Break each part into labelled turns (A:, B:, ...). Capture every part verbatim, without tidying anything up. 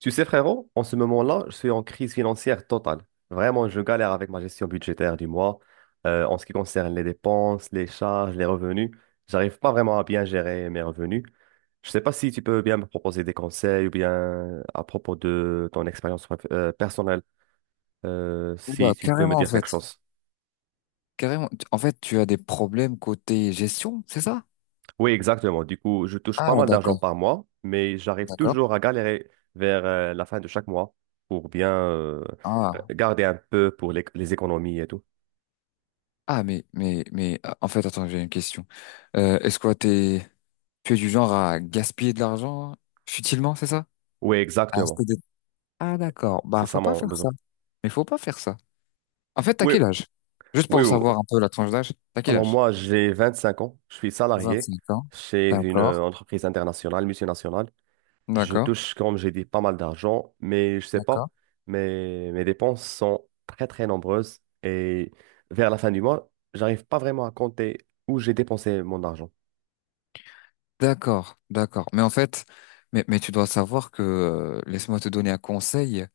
A: Tu sais, frérot, en ce moment-là, je suis en crise financière totale. Vraiment, je galère avec ma gestion budgétaire du mois. Euh, en ce qui concerne les dépenses, les charges, les revenus, j'arrive pas vraiment à bien gérer mes revenus. Je sais pas si tu peux bien me proposer des conseils ou bien à propos de ton expérience prof- euh, personnelle, euh, si
B: Oula,
A: tu peux me
B: carrément en
A: dire quelque
B: fait.
A: chose.
B: Carrément. Tu- En fait, tu as des problèmes côté gestion, c'est ça?
A: Oui, exactement. Du coup, je touche
B: Ah,
A: pas mal d'argent
B: d'accord,
A: par mois, mais j'arrive
B: d'accord.
A: toujours à galérer vers euh, la fin de chaque mois pour bien euh, euh,
B: Ah,
A: garder un peu pour les les économies et tout.
B: ah, mais, mais, mais, ah, en fait, attends, j'ai une question. Euh, est-ce que t'es, tu es du genre à gaspiller de l'argent futilement, c'est ça?
A: Oui,
B: Ah,
A: exactement.
B: c'était des- Ah, d'accord.
A: C'est
B: Bah,
A: ça
B: faut pas
A: mon
B: faire
A: besoin.
B: ça. Mais faut pas faire ça. En fait, t'as
A: Oui,
B: quel âge? Juste
A: oui,
B: pour
A: oui.
B: savoir un peu la tranche d'âge, t'as quel
A: Alors
B: âge?
A: moi, j'ai vingt-cinq ans. Je suis salarié
B: vingt-cinq ans.
A: chez une euh,
B: D'accord,
A: entreprise internationale, multinationale. Je
B: d'accord,
A: touche, comme j'ai dit, pas mal d'argent, mais je sais
B: d'accord.
A: pas, mes, mes dépenses sont très, très nombreuses. Et vers la fin du mois, j'arrive pas vraiment à compter où j'ai dépensé mon argent.
B: D'accord, d'accord. Mais en fait, mais, mais tu dois savoir que, euh, laisse-moi te donner un conseil,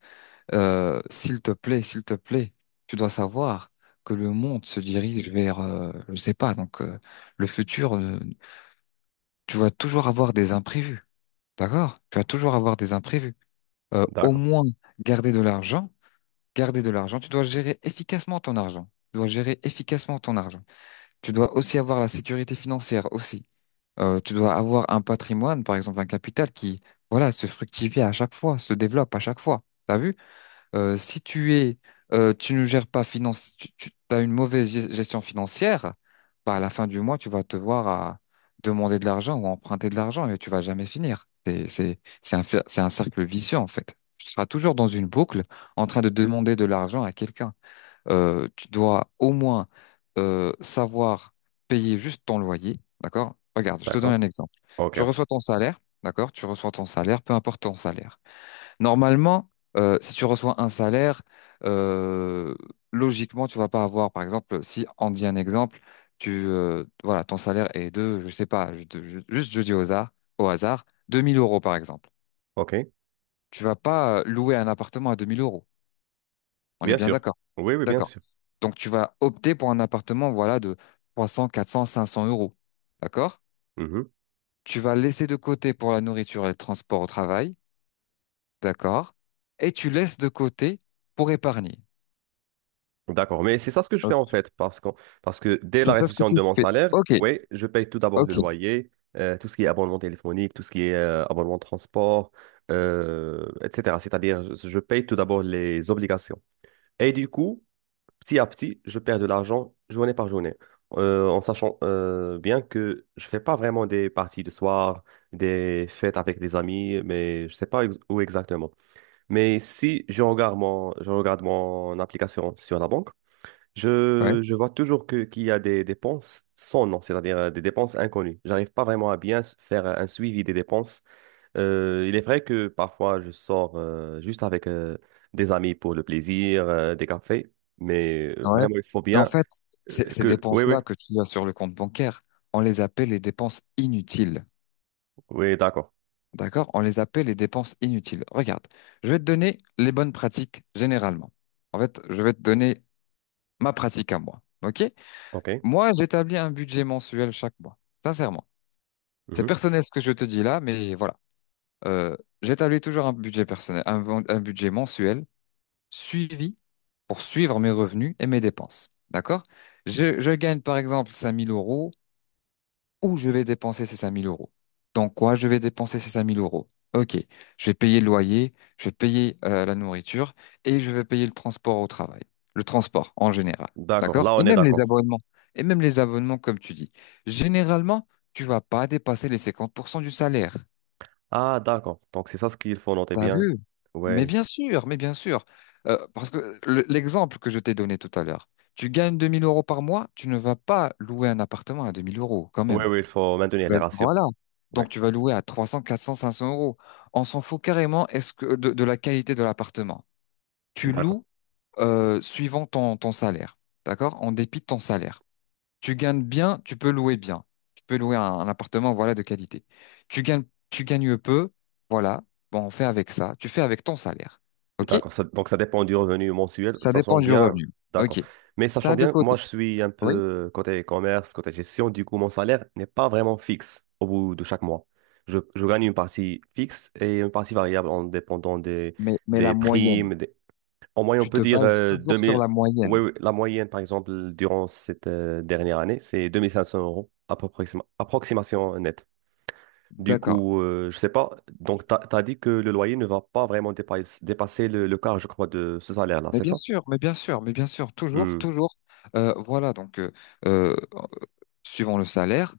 B: euh, s'il te plaît, s'il te plaît, tu dois savoir que le monde se dirige vers, euh, je sais pas, donc euh, le futur, euh, tu vas toujours avoir des imprévus, d'accord? Tu vas toujours avoir des imprévus. Euh, au
A: D'accord,
B: moins, garder de l'argent, garder de l'argent, tu dois gérer efficacement ton argent. Tu dois gérer efficacement ton argent. Tu dois aussi avoir la sécurité financière aussi. Euh, tu dois avoir un patrimoine, par exemple un capital qui, voilà, se fructifie à chaque fois, se développe à chaque fois. T'as vu? Euh, si tu es, euh, Tu ne gères pas finance, tu, tu as une mauvaise ge- gestion financière. Bah, à la fin du mois, tu vas te voir à demander de l'argent ou emprunter de l'argent et tu vas jamais finir. C'est, c'est, c'est un, fer- c'est un cercle vicieux, en fait. Tu seras toujours dans une boucle en train de demander de l'argent à quelqu'un. Euh, tu dois au moins euh, savoir payer juste ton loyer, d'accord? Regarde, je te donne
A: d'accord.
B: un exemple.
A: Ok,
B: Tu
A: ok.
B: reçois ton salaire, d'accord? Tu reçois ton salaire, peu importe ton salaire. Normalement, euh, si tu reçois un salaire, euh, logiquement, tu vas pas avoir, par exemple, si on dit un exemple, tu, euh, voilà, ton salaire est de, je sais pas, je- je- juste je dis au hasard, au hasard, deux mille euros par exemple.
A: Ok,
B: Tu vas pas euh, louer un appartement à deux mille euros. On est
A: bien
B: bien
A: sûr.
B: d'accord.
A: Oui, oui, bien
B: D'accord.
A: sûr.
B: Donc tu vas opter pour un appartement, voilà, de trois cents quatre cents cinq cents euros. D'accord?
A: Mhm.
B: Tu vas laisser de côté pour la nourriture et le transport au travail. D'accord? Et tu laisses de côté pour épargner.
A: D'accord, mais c'est ça ce que je fais
B: Ok.
A: en fait, parce que, parce que dès
B: C'est
A: la
B: ça ce que
A: réception
B: tu
A: de mon
B: fais.
A: salaire,
B: Ok,
A: oui, je paye tout d'abord le
B: ok,
A: loyer, euh, tout ce qui est abonnement téléphonique, tout ce qui est euh, abonnement de transport, euh, et cetera. C'est-à-dire, je je paye tout d'abord les obligations. Et du coup, petit à petit, je perds de l'argent journée par journée. Euh, en sachant euh, bien que je fais pas vraiment des parties de soir, des fêtes avec des amis, mais je sais pas ex- où exactement. Mais si je regarde mon, je regarde mon application sur la banque,
B: ouais,
A: je, je vois toujours que, qu'il y a des dépenses sans nom, c'est-à-dire euh, des dépenses inconnues. J'arrive pas vraiment à bien s- faire euh, un suivi des dépenses. Euh, il est vrai que parfois je sors euh, juste avec euh, des amis pour le plaisir, euh, des cafés, mais euh,
B: ouais.
A: vraiment il faut
B: Mais en
A: bien
B: fait,
A: euh,
B: ces ces
A: que... Oui, oui,
B: dépenses-là que tu as sur le compte bancaire, on les appelle les dépenses inutiles.
A: oui, d'accord.
B: D'accord? On les appelle les dépenses inutiles. Regarde, je vais te donner les bonnes pratiques généralement. En fait, je vais te donner ma pratique à moi. Ok?
A: OK.
B: Moi, j'établis un budget mensuel chaque mois, sincèrement. C'est
A: Mhm.
B: personnel ce que je te dis là, mais voilà. Euh, J'établis toujours un budget personnel, un, un budget mensuel suivi pour suivre mes revenus et mes dépenses. D'accord? Je, je gagne par exemple cinq mille euros où je vais dépenser ces cinq mille euros. Dans quoi je vais dépenser ces cinq mille euros? Ok, je vais payer le loyer, je vais payer euh, la nourriture et je vais payer le transport au travail. Le transport en général,
A: D'accord,
B: d'accord?
A: là
B: Et
A: on est
B: même les
A: d'accord.
B: abonnements. Et même les abonnements, comme tu dis. Généralement, tu vas pas dépasser les cinquante pour cent du salaire.
A: Ah, d'accord. Donc c'est ça ce qu'il faut noter
B: T'as
A: bien.
B: vu? Mais
A: Oui,
B: bien sûr, mais bien sûr. Euh, parce que le- l'exemple que je t'ai donné tout à l'heure, tu gagnes deux mille euros par mois, tu ne vas pas louer un appartement à deux mille euros quand
A: oui,
B: même.
A: oui, il faut maintenir
B: Tu
A: les ratios.
B: Voilà.
A: Oui,
B: Donc tu vas louer à trois cents, quatre cents, cinq cents euros. On s'en fout carrément est-ce que de, de la qualité de l'appartement. Tu
A: d'accord.
B: loues euh, suivant ton, ton salaire, d'accord? En dépit de ton salaire. Tu gagnes bien, tu peux louer bien. Tu peux louer un, un appartement, voilà, de qualité. Tu gagnes, tu gagnes peu, voilà. Bon, on fait avec ça. Tu fais avec ton salaire. OK?
A: D'accord, ça- donc ça dépend du revenu mensuel,
B: Ça
A: ça sent
B: dépend du
A: bien,
B: revenu.
A: d'accord.
B: OK.
A: Mais sachant
B: Ça de
A: bien, moi
B: côté.
A: je suis un
B: Oui,
A: peu côté commerce, côté gestion, du coup mon salaire n'est pas vraiment fixe au bout de chaque mois. Je, je gagne une partie fixe et une partie variable en dépendant des,
B: mais, mais
A: des
B: la moyenne.
A: primes, en moyenne on
B: Tu
A: peut
B: te
A: dire
B: bases
A: euh,
B: toujours sur la
A: deux mille. Oui,
B: moyenne.
A: oui, la moyenne, par exemple, durant cette euh, dernière année, c'est deux mille cinq cents euros, approxima- approximation nette. Du
B: D'accord.
A: coup, euh, je sais pas. Donc, tu as, dit que le loyer ne va pas vraiment dépa- dépasser le, le quart, je crois, de ce salaire-là,
B: Mais
A: c'est
B: bien
A: ça?
B: sûr, mais bien sûr, mais bien sûr, toujours,
A: Hmm,
B: toujours. Euh, voilà, donc euh, euh, suivant le salaire,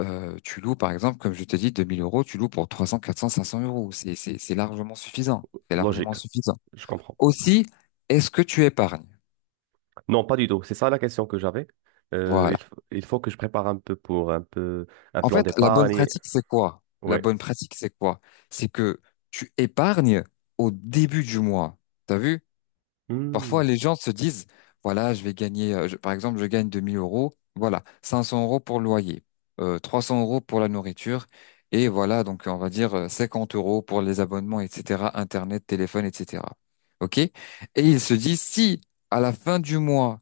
B: euh, tu loues par exemple, comme je t'ai dit, deux mille euros, tu loues pour trois cents, quatre cents, cinq cents euros. C'est, c'est, c'est largement suffisant. C'est largement
A: logique.
B: suffisant.
A: Je comprends.
B: Aussi, est-ce que tu épargnes?
A: Non, pas du tout. C'est ça la question que j'avais. Euh, il,
B: Voilà.
A: f- il faut que je prépare un peu pour un peu un
B: En
A: plan
B: fait, la bonne
A: d'épargne.
B: pratique, c'est quoi? La
A: Oui.
B: bonne pratique, c'est quoi? C'est que tu épargnes au début du mois. T'as vu?
A: Hmm.
B: Parfois, les gens se disent, voilà, je vais gagner, euh, je- par exemple, je gagne deux mille euros, voilà, cinq cents euros pour le loyer, euh, trois cents euros pour la nourriture, et voilà, donc on va dire euh, cinquante euros pour les abonnements, et cetera, Internet, téléphone, et cetera. OK? Et ils se disent, si à la fin du mois,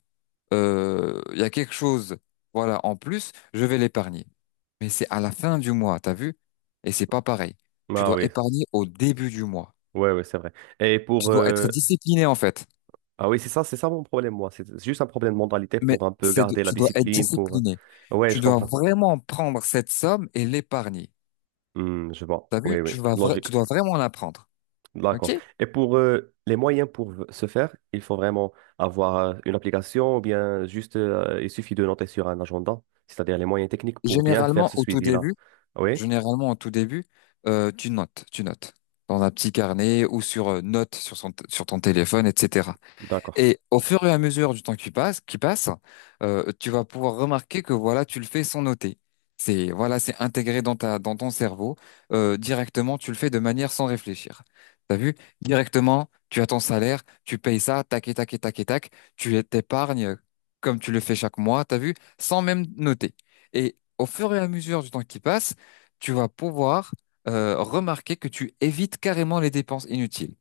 B: euh, il y a quelque chose, voilà, en plus, je vais l'épargner. Mais c'est à la fin du mois, t'as vu? Et c'est pas pareil. Tu
A: Ah
B: dois
A: oui.
B: épargner au début du mois.
A: Ouais, ouais, c'est vrai. Et
B: Tu
A: pour
B: dois
A: euh,
B: être discipliné, en fait.
A: Ah oui, c'est ça, c'est ça mon problème, moi. C'est c'est juste un problème de mentalité
B: Mais
A: pour un peu
B: c'est de-
A: garder la
B: tu dois être
A: discipline, pour... euh,
B: discipliné.
A: Ouais,
B: Tu
A: je
B: dois
A: comprends.
B: vraiment prendre cette somme et l'épargner.
A: Hmm, je vois.
B: T'as vu?
A: Oui, oui,
B: Tu vas vra-
A: logique.
B: tu dois vraiment la prendre. OK?
A: D'accord. Et pour euh, les moyens pour v- se faire, il faut vraiment avoir euh, une application ou bien juste, euh, il suffit de noter sur un agenda, c'est-à-dire les moyens techniques pour bien faire
B: Généralement,
A: ce
B: au tout
A: suivi-là.
B: début,
A: Oui,
B: généralement, au tout début, euh, tu notes, tu notes dans un petit carnet ou sur euh, notes sur son sur ton téléphone, et cetera.
A: d'accord.
B: Et au fur et à mesure du temps qui passe, qui passe, euh, tu vas pouvoir remarquer que voilà, tu le fais sans noter. C'est Voilà, c'est intégré dans ta dans ton cerveau, Euh, directement. Tu le fais de manière sans réfléchir. T'as vu? Directement, tu as ton salaire, tu payes ça, tac et tac et tac et tac. Tu t'épargnes comme tu le fais chaque mois. T'as vu? Sans même noter. Et au fur et à mesure du temps qui passe, tu vas pouvoir euh, remarquer que tu évites carrément les dépenses inutiles.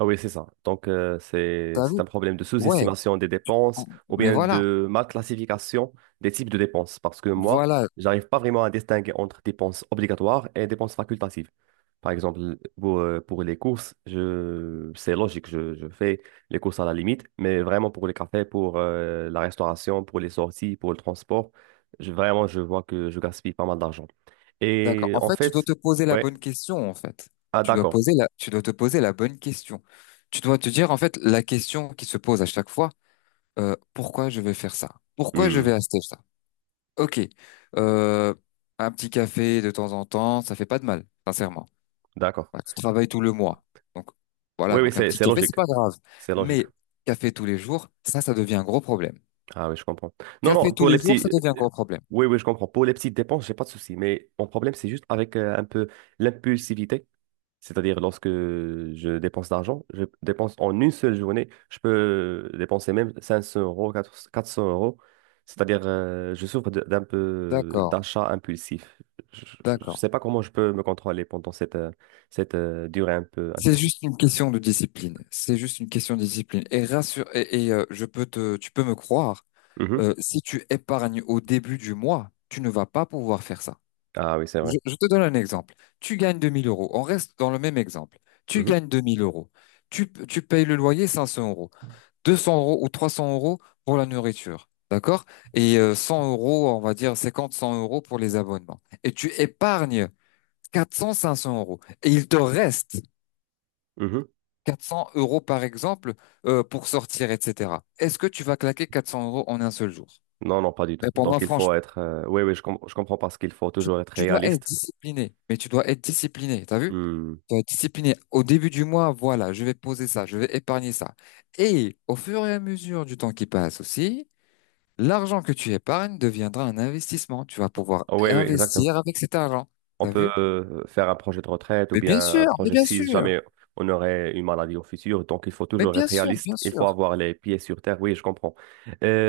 A: Ah oui, c'est ça. Donc, euh, c'est,
B: T'as
A: c'est
B: vu?
A: un problème de
B: Ouais.
A: sous-estimation des dépenses ou
B: Mais
A: bien
B: voilà.
A: de mal classification des types de dépenses. Parce que moi,
B: Voilà,
A: j'arrive pas vraiment à distinguer entre dépenses obligatoires et dépenses facultatives. Par exemple, pour, euh, pour les courses, je, c'est logique, je, je fais les courses à la limite, mais vraiment pour les cafés, pour euh, la restauration, pour les sorties, pour le transport, je, vraiment, je vois que je gaspille pas mal d'argent.
B: d'accord.
A: Et
B: En
A: en
B: fait, tu dois
A: fait,
B: te poser la
A: ouais,
B: bonne question, en fait.
A: ah
B: Tu dois
A: d'accord.
B: poser la, tu dois te poser la bonne question. Tu dois te dire, en fait, la question qui se pose à chaque fois, euh, pourquoi je vais faire ça? Pourquoi je
A: Hmm,
B: vais acheter ça? Ok, euh, un petit café de temps en temps, ça fait pas de mal, sincèrement.
A: d'accord.
B: Ouais, tu travailles tout le mois. Donc, voilà,
A: Oui, oui,
B: donc un
A: c'est
B: petit
A: c'est
B: café, c'est
A: logique.
B: pas grave.
A: C'est logique.
B: Mais café tous les jours, ça, ça devient un gros problème.
A: Ah oui, je comprends. Non,
B: Café
A: non,
B: tous
A: pour les
B: les jours, ça
A: petits...
B: devient un
A: euh,
B: gros problème.
A: Oui, oui, je comprends. Pour les petites dépenses, j'ai pas de souci. Mais mon problème, c'est juste avec euh, un peu l'impulsivité. C'est-à-dire, lorsque je dépense d'argent, je dépense en une seule journée, je peux dépenser même cinq cents euros, quatre cents euros. C'est-à-dire, euh, je souffre de- d'un peu
B: D'accord,
A: d'achat impulsif. Je ne
B: d'accord.
A: sais pas comment je peux me contrôler pendant cette, euh, cette euh, durée un peu
B: C'est
A: impulsive.
B: juste une question de discipline. C'est juste une question de discipline. Et rassure, et, et, euh, je peux te, tu peux me croire,
A: Mhm.
B: euh, si tu épargnes au début du mois, tu ne vas pas pouvoir faire ça.
A: Ah oui, c'est vrai.
B: Je, je te donne un exemple. Tu gagnes deux mille euros. On reste dans le même exemple. Tu
A: Mhm.
B: gagnes deux mille euros. Tu, tu payes le loyer cinq cents euros. deux cents euros ou trois cents euros pour la nourriture. D'accord? Et euh, cent euros, on va dire cinquante, cent euros pour les abonnements. Et tu épargnes quatre cents, cinq cents euros. Et il te reste
A: Mhm.
B: quatre cents euros, par exemple, euh, pour sortir, et cetera. Est-ce que tu vas claquer quatre cents euros en un seul jour?
A: Non, non, pas du tout.
B: Mais pour moi,
A: Donc, il faut
B: franchement,
A: être. Euh, Oui, oui, je, com- je comprends parce qu'il faut
B: tu,
A: toujours être
B: tu dois être
A: réaliste.
B: discipliné. Mais tu dois être discipliné. T'as vu?
A: Hmm.
B: Tu dois être discipliné. Au début du mois, voilà, je vais poser ça, je vais épargner ça. Et au fur et à mesure du temps qui passe aussi, l'argent que tu épargnes deviendra un investissement. Tu vas pouvoir
A: Ah oui, oui, exactement.
B: investir avec cet argent.
A: On
B: T'as
A: peut
B: vu?
A: euh, faire un projet de retraite ou
B: Mais bien
A: bien un
B: sûr, mais
A: projet
B: bien
A: si
B: sûr,
A: jamais on aurait une maladie au futur. Donc, il faut
B: mais
A: toujours être
B: bien sûr,
A: réaliste.
B: bien
A: Il faut
B: sûr.
A: avoir les pieds sur terre. Oui, je comprends.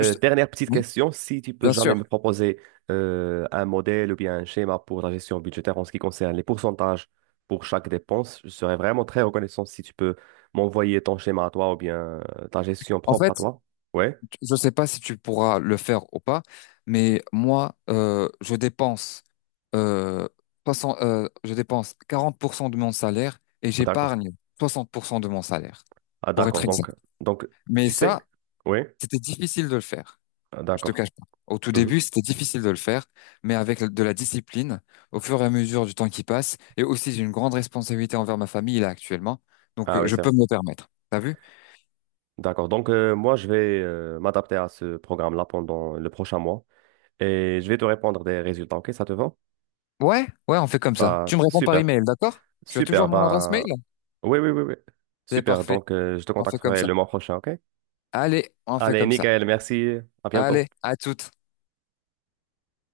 B: Je te-
A: Dernière petite
B: Oui,
A: question. Si tu peux
B: bien
A: jamais
B: sûr.
A: me proposer euh, un modèle ou bien un schéma pour la gestion budgétaire en ce qui concerne les pourcentages pour chaque dépense, je serais vraiment très reconnaissant si tu peux m'envoyer ton schéma à toi ou bien euh, ta gestion
B: En
A: propre à
B: fait,
A: toi. Oui.
B: je ne sais pas si tu pourras le faire ou pas, mais moi, euh, je dépense, euh, soixante euh, je dépense quarante pour cent de mon salaire et
A: Ah, d'accord.
B: j'épargne soixante pour cent de mon salaire,
A: Ah,
B: pour
A: d'accord.
B: être
A: Donc,
B: exact.
A: donc,
B: Mais
A: tu sais,
B: ça,
A: oui.
B: c'était difficile de le faire.
A: Ah,
B: Je te
A: d'accord.
B: cache pas. Au tout
A: Mhm.
B: début, c'était difficile de le faire, mais avec de la discipline, au fur et à mesure du temps qui passe, et aussi j'ai une grande responsabilité envers ma famille là actuellement, donc
A: Ah
B: euh,
A: oui,
B: je
A: c'est vrai.
B: peux me le permettre. T'as vu?
A: D'accord. Donc, euh, moi, je vais euh, m'adapter à ce programme-là pendant le prochain mois et je vais te répondre des résultats. OK, ça te va?
B: Ouais, ouais, on fait comme ça.
A: Bah,
B: Tu me réponds par
A: super.
B: email, d'accord? Tu as toujours
A: Super.
B: mon adresse
A: Bah,
B: mail?
A: oui, oui, oui, oui.
B: C'est
A: Super.
B: parfait.
A: Donc, euh, je te
B: On fait comme
A: contacterai
B: ça.
A: le mois prochain. OK?
B: Allez, on fait
A: Allez,
B: comme ça.
A: nickel. Merci. À
B: Allez,
A: bientôt.
B: à toutes.